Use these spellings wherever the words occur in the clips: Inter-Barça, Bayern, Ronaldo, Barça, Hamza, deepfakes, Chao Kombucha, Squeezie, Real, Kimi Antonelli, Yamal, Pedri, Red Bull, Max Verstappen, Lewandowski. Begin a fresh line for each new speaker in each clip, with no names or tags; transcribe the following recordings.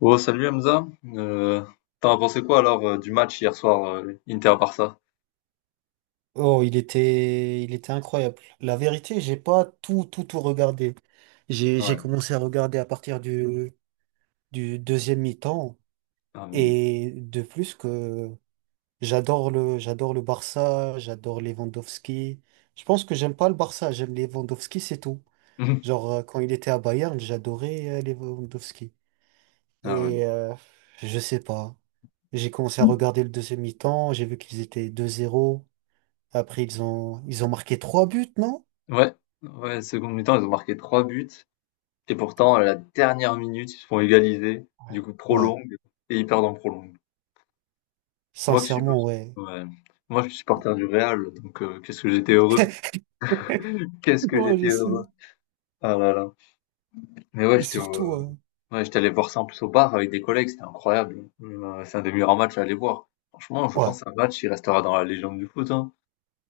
Oh, salut Hamza. Euh, t'en as pensé quoi alors du match hier soir Inter-Barça?
Oh, il était incroyable. La vérité, j'ai pas tout, tout, tout regardé. J'ai
Ouais.
commencé à regarder à partir du deuxième mi-temps.
Ah, mais-
Et de plus que j'adore le Barça, j'adore Lewandowski. Je pense que j'aime pas le Barça, j'aime Lewandowski, c'est tout. Genre, quand il était à Bayern, j'adorais Lewandowski.
Ah ouais.
Et je sais pas. J'ai commencé à regarder le deuxième mi-temps, j'ai vu qu'ils étaient 2-0. Après, ils ont marqué trois buts, non?
Ouais, ouais, seconde mi-temps, ils ont marqué trois buts, et pourtant à la dernière minute, ils se font égaliser, du coup
Ouais,
prolongue et ils perdent en prolongue. Moi que je suis,
sincèrement, ouais.
ouais. Moi je suis supporter du Real, donc qu'est-ce que j'étais heureux. Qu'est-ce que
Ouais,
j'étais
je
heureux.
sais.
Ah là là. Mais ouais,
Et
j'étais au,
surtout,
ouais, j'étais allé voir ça en plus au bar avec des collègues, c'était incroyable. Mmh, c'est un des meilleurs matchs à aller voir. Franchement, je
ouais,
pense que c'est un match qui restera dans la légende du foot, hein.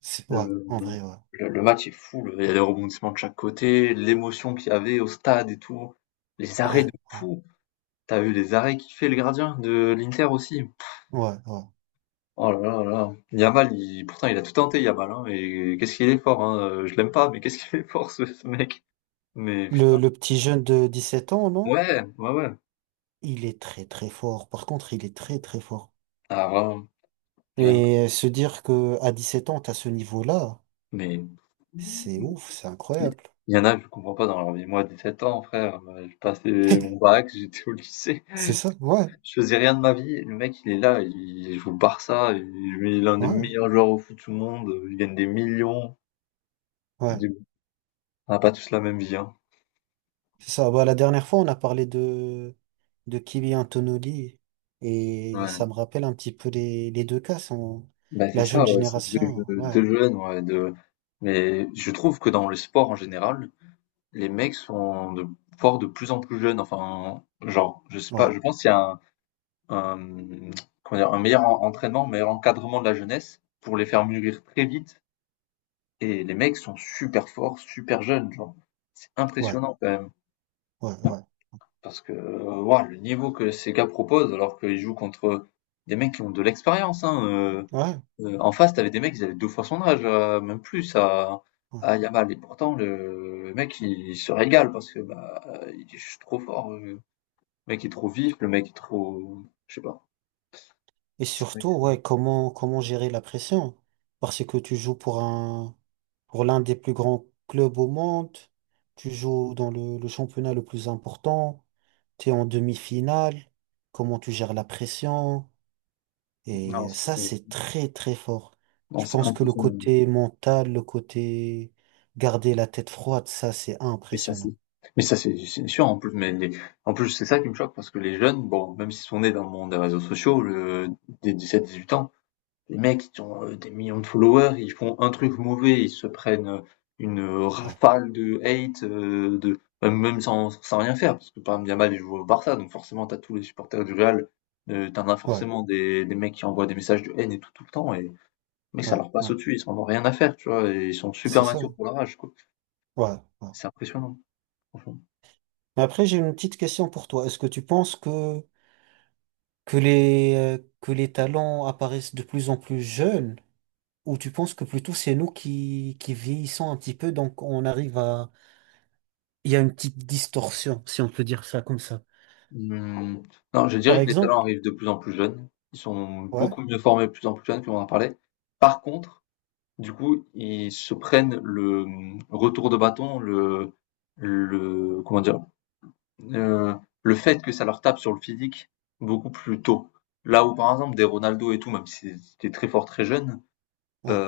ouais,
Le
en vrai, ouais.
le match est fou, le il y a des rebondissements de chaque côté, l'émotion qu'il y avait au stade et tout, les arrêts de
Ouais, ouais,
fou. T'as vu les arrêts qu'il fait le gardien de l'Inter aussi.
ouais, ouais.
Oh là là là. Yamal, il pourtant il a tout tenté Yamal, hein, et qu'est-ce qu'il est fort, hein, je l'aime pas, mais qu'est-ce qu'il est fort ce mec. Mais
Le,
putain.
le petit jeune de 17 ans, non?
Ouais, ouais, ouais.
Il est très, très fort. Par contre, il est très, très fort.
Ah vraiment, je l'aime.
Et se dire que à 17 ans, t'as ce niveau-là,
Mais
c'est ouf, c'est
il
incroyable.
y en a, je comprends pas dans leur vie. Moi, 17 ans, frère, j'ai passé mon bac, j'étais au lycée,
C'est ça, ouais,
je faisais rien de ma vie. Le mec, il est là, il joue au Barça, il est l'un des
ouais,
meilleurs joueurs au foot du monde, il gagne des millions. Je
ouais.
dis, on n'a pas tous la même vie, hein.
C'est ça. Bah, la dernière fois, on a parlé de Kimi Antonelli et
Ouais.
ça me rappelle un petit peu les deux cas. Sont
Bah, c'est
la jeune
ça, ouais, c'est deux,
génération. Ouais,
deux jeunes, ouais, deux- Mais je trouve que dans le sport en général, les mecs sont de, forts de plus en plus jeunes. Enfin, genre, je sais pas,
ouais,
je pense qu'il y a un, comment dire, un meilleur entraînement, un meilleur encadrement de la jeunesse pour les faire mûrir très vite. Et les mecs sont super forts, super jeunes, genre. C'est
ouais,
impressionnant quand même.
ouais, ouais,
Parce que waouh, le niveau que ces gars proposent, alors qu'ils jouent contre des mecs qui ont de l'expérience. Hein,
ouais,
en face, t'avais des mecs, ils avaient deux fois son âge, même plus,
ouais.
à Yamal. Et pourtant, le mec, il se régale parce que bah, il est juste trop fort. Le mec est trop vif, le mec est trop... Je sais pas.
Et
C'est- vrai
surtout,
que-
ouais, comment gérer la pression? Parce que tu joues pour un, pour l'un des plus grands clubs au monde, tu joues dans le championnat le plus important, tu es en demi-finale. Comment tu gères la pression?
Non,
Et
c'est-
ça, c'est très, très fort.
Non,
Je
c'est
pense que le
impressionnant.
côté mental, le côté garder la tête froide, ça, c'est
Mais ça, c'est,
impressionnant.
mais ça, c'est sûr, en plus, mais les, en plus, c'est ça qui me choque parce que les jeunes, bon, même s'ils sont nés dans le monde des réseaux sociaux, le des 17 18 ans, les mecs, ils ont, des millions de followers, ils font un truc mauvais, ils se prennent, une,
Ouais,
rafale de hate, de même sans rien faire parce que, par exemple, Yamal, il joue au Barça, donc forcément, t'as tous les supporters du Real, tu as
ouais,
forcément des mecs qui envoient des messages de haine et tout, tout le temps, et mais ça
ouais,
leur passe
ouais.
au-dessus, ils en ont rien à faire, tu vois? Et ils sont super
C'est ça.
matures pour leur âge, quoi.
Ouais, ouais.
C'est impressionnant. Franchement.
Mais après, j'ai une petite question pour toi. Est-ce que tu penses que, que les talents apparaissent de plus en plus jeunes? Ou tu penses que plutôt c'est nous qui vieillissons un petit peu, donc on arrive à. Il y a une petite distorsion, si on peut dire ça comme ça.
Mmh, non, je dirais
Par
que les talents
exemple?
arrivent de plus en plus jeunes. Ils sont
Ouais,
beaucoup mieux formés de plus en plus jeunes, comme on en parlait. Par contre, du coup, ils se prennent le mmh, retour de bâton, le comment dire, heu, le fait que ça leur tape sur le physique beaucoup plus tôt. Là où, par exemple, des Ronaldo et tout, même s'ils étaient très forts très jeunes,
ouais,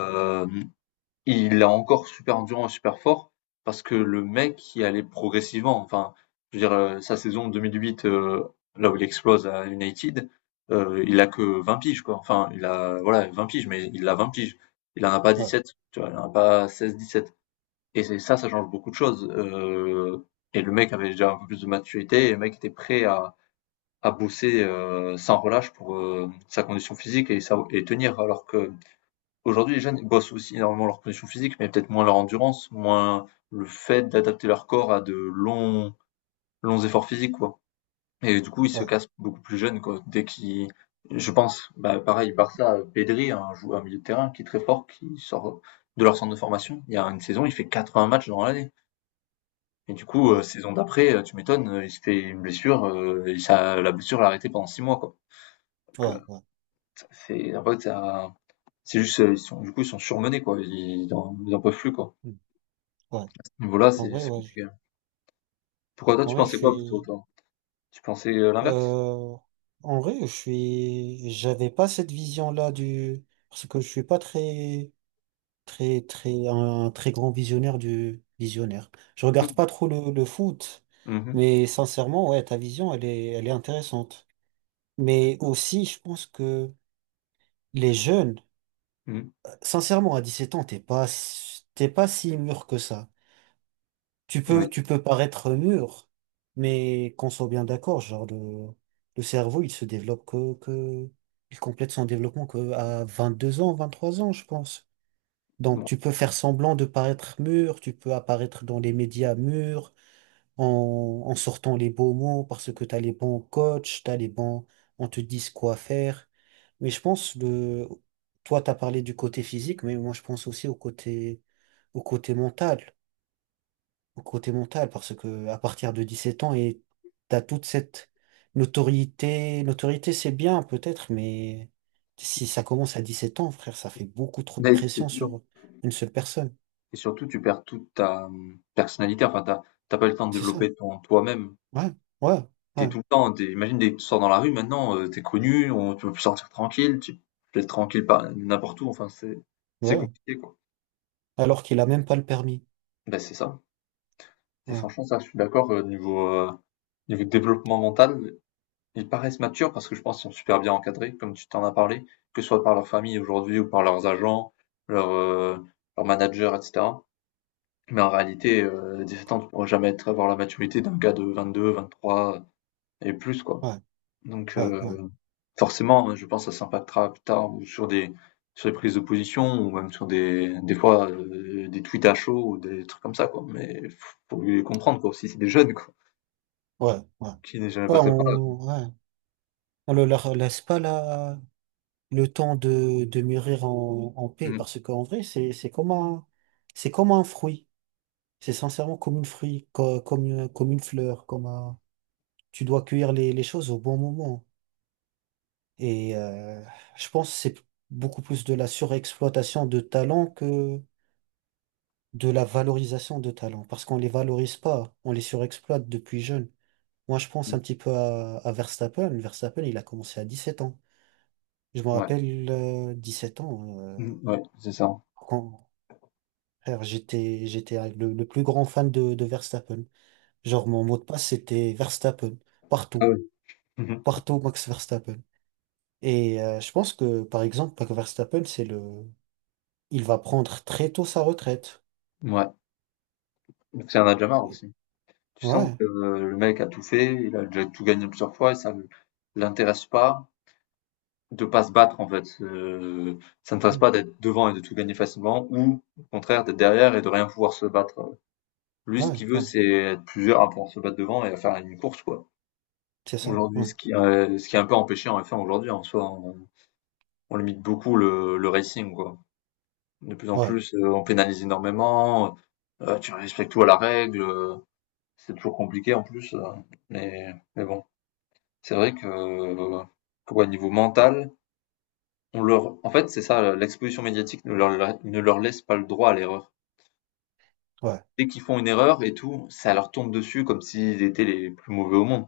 il a encore super endurant et super fort parce que le mec, il allait progressivement. Enfin, je veux dire, sa saison 2008, là où il explose à United, il a que 20 piges, quoi. Enfin, il a, voilà, 20 piges, mais il a 20 piges. Il en a pas
ouais,
17, tu vois, il en a pas 16, 17. Et c'est ça, ça change beaucoup de choses. Et le mec avait déjà un peu plus de maturité, et le mec était prêt à bosser sans relâche pour sa condition physique et, et tenir, alors que Aujourd'hui, les jeunes, ils bossent aussi énormément leur condition physique, mais peut-être moins leur endurance, moins le fait d'adapter leur corps à de longs, longs efforts physiques, quoi. Et du coup, ils se
ouais,
cassent beaucoup plus jeunes, quoi. Dès qu'ils, je pense, bah, pareil, Barça, Pedri, un joueur, un milieu de terrain qui est très fort, qui sort de leur centre de formation. Il y a une saison, il fait 80 matchs dans l'année. Et du coup,
ouais,
saison d'après, tu m'étonnes, il se fait une blessure, et ça, la blessure l'a arrêté pendant 6 mois, quoi. Donc,
ouais, ouais.
c'est, en fait, ça- c'est juste, ils sont, du coup, ils sont surmenés, quoi. Ils, ils en peuvent plus, quoi.
Ouais.
Voilà,
En
c'est
vrai,
c'est
ouais.
compliqué. Pourquoi toi,
En
tu
vrai, je
pensais quoi plutôt,
suis.
toi? Tu pensais l'inverse?
euh, En vrai, je suis. J'avais pas cette vision-là du. Parce que je suis pas très, très, très, un très grand visionnaire du visionnaire. Je regarde
Mmh.
pas trop le foot,
Mmh.
mais sincèrement, ouais, ta vision, elle est intéressante. Mais aussi, je pense que les jeunes,
Mmh.
sincèrement, à 17 ans, t'es pas, t'es pas si mûr que ça. Tu
Oui.
peux, tu peux paraître mûr, mais qu'on soit bien d'accord, genre le cerveau, il se développe que il complète son développement que à 2 ans, 23 ans, je pense. Donc
Bon.
tu peux faire semblant de paraître mûr, tu peux apparaître dans les médias mûrs, en sortant les beaux mots parce que t'as les bons coachs, t'as les bons, on te dit quoi faire. Mais je pense de, toi t'as parlé du côté physique, mais moi je pense aussi au côté, au côté mental au côté mental, parce que à partir de 17 ans, et t'as toute cette notoriété. Notoriété, c'est bien peut-être, mais si ça commence à 17 ans, frère, ça fait beaucoup trop de
Mais c'est
pression
dur.
sur une seule personne.
Et surtout, tu perds toute ta personnalité. Enfin, t'as pas le temps de
C'est ça.
développer ton toi-même.
Ouais, ouais,
T'es
ouais,
tout le temps, t'es, imagine, dès que tu sors dans la rue maintenant, t'es connu, on, tu peux plus sortir tranquille, tu peux être tranquille pas n'importe où. Enfin, c'est
ouais.
compliqué, quoi.
Alors qu'il a même pas le permis.
Ben, c'est ça. Et
Ouais,
franchement, ça, je suis d'accord, niveau, niveau développement mental, ils paraissent matures parce que je pense qu'ils sont super bien encadrés, comme tu t'en as parlé, que ce soit par leur famille aujourd'hui ou par leurs agents, leurs leurs managers, etc. Mais en réalité, 17 ans, tu pourras jamais être, avoir la maturité d'un gars de 22, 23 et plus, quoi.
ouais,
Donc,
ouais, ouais,
forcément, je pense que ça s'impactera plus tard ou sur des prises de position ou même sur des fois, des tweets à chaud ou des trucs comme ça, quoi. Mais faut les comprendre, quoi, aussi, c'est des jeunes, quoi,
ouais, ouais.
qui n'est jamais
Ouais, ouais,
passé par là.
on, ouais. On ne leur laisse pas la, le temps de mûrir en paix,
Mm.
parce qu'en vrai, c'est comme un, c'est comme un fruit. C'est sincèrement comme une fruit, comme, comme une fleur, comme un. Tu dois cueillir les choses au bon moment. Et je pense que c'est beaucoup plus de la surexploitation de talents que de la valorisation de talents, parce qu'on les valorise pas, on les surexploite depuis jeune. Moi, je pense un petit peu à Verstappen. Verstappen, il a commencé à 17 ans. Je me
Ouais.
rappelle, 7 ans,
Mm, ouais, c'est ça.
quand frère, j'étais le plus grand fan de Verstappen. Genre, mon mot de passe, c'était Verstappen, partout.
Euh, Mmh mh.
Partout Max Verstappen. Et je pense que, par exemple, Max Verstappen, c'est le. Il va prendre très tôt sa retraite.
Mouais, donc ça en a déjà marre
Et-
aussi. Tu sens
Ouais,
que le mec a tout fait, il a déjà tout gagné plusieurs fois et ça le l'intéresse pas de pas se battre, en fait, ça ne l'intéresse
hmm,
pas d'être devant et de tout gagner facilement ou au contraire d'être derrière et de rien pouvoir se battre. Lui, ce
ouais,
qu'il veut,
ouais,
c'est être plusieurs à pouvoir se battre devant et à faire une course, quoi.
c'est ça. Ouais,
Aujourd'hui, ce qui est un peu empêché en F1 aujourd'hui en soi, on limite beaucoup le racing, quoi. De plus en
ouais,
plus, on pénalise énormément, tu respectes tout à la règle, c'est toujours compliqué en plus, mais bon. C'est vrai que ouais, niveau mental, on leur en fait, c'est ça, l'exposition médiatique ne leur laisse pas le droit à l'erreur.
ouais,
Dès qu'ils font une erreur et tout, ça leur tombe dessus comme s'ils étaient les plus mauvais au monde.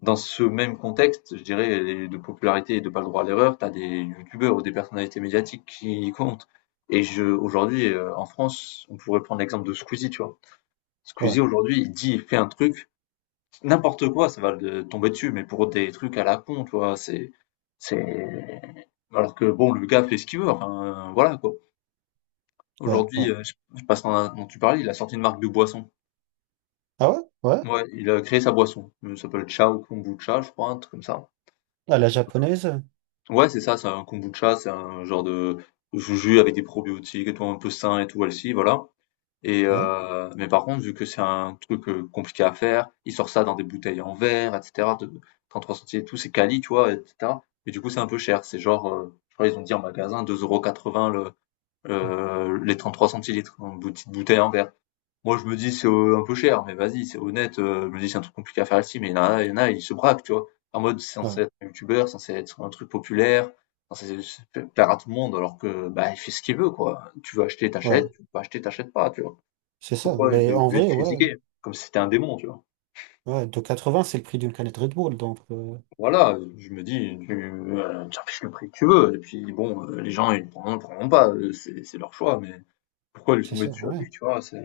Dans ce même contexte, je dirais, les de popularité et de pas le droit à l'erreur, t'as des youtubeurs ou des personnalités médiatiques qui comptent, et je aujourd'hui, en France, on pourrait prendre l'exemple de Squeezie, tu vois? Squeezie
ouais,
aujourd'hui, il dit, il fait un truc n'importe quoi, ça va le tomber dessus, mais pour des trucs à la con, tu vois, c'est, alors que bon, le gars fait ce qu'il veut, enfin, voilà, quoi.
ouais,
Aujourd'hui,
ouais.
je passe dans, dont tu parlais, il a sorti une marque de boisson.
Ah ouais? Ouais?
Ouais, il a créé sa boisson. Ça s'appelle Chao Kombucha, je crois, un truc comme ça.
À la japonaise?
Ouais, c'est ça, c'est un kombucha, c'est un genre de jus avec des probiotiques et tout, un peu sain et tout, elle voilà. Et
Ouais,
mais par contre, vu que c'est un truc, compliqué à faire, ils sortent ça dans des bouteilles en verre, et cetera, de 33 centilitres et tout, c'est quali, tu vois? Et cetera. Mais du coup, c'est un peu cher. C'est genre, je crois ils ont dit en magasin 2,80 € le,
hmm,
les 33 centilitres, une petite bouteille en verre. Moi, je me dis: «C'est, un peu cher», mais vas-y, c'est honnête, je me dis: «C'est un truc compliqué à faire ici», mais il y en a, ils se braquent, tu vois? En mode, c'est censé
ouais,
être un youtubeur, censé être un truc populaire, censé plaire à tout le monde, alors que, bah, il fait ce qu'il veut, quoi. Tu veux acheter,
ouais,
t'achètes. Tu veux pas acheter, t'achètes pas, tu vois?
c'est ça.
Pourquoi vous
Mais
êtes
en
obligé de
vrai, ouais,
critiquer? Comme si c'était un démon, tu vois?
ouais, de vingts c'est le prix d'une canette Red Bull, donc
Voilà, je me dis, tu, tu affiches le prix que tu veux et puis bon, les gens ils ne prendront, ils prendront pas, c'est leur choix, mais pourquoi lui
c'est
tomber
ça,
dessus à
ouais,
lui, tu vois? C'est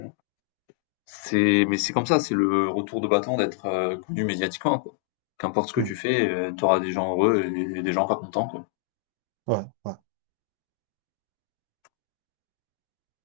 c'est mais c'est comme ça, c'est le retour de bâton d'être, connu médiatiquement, quoi. Qu'importe ce que tu
hmm,
fais, tu auras des gens heureux et des gens pas contents, quoi.
ouais, ouais.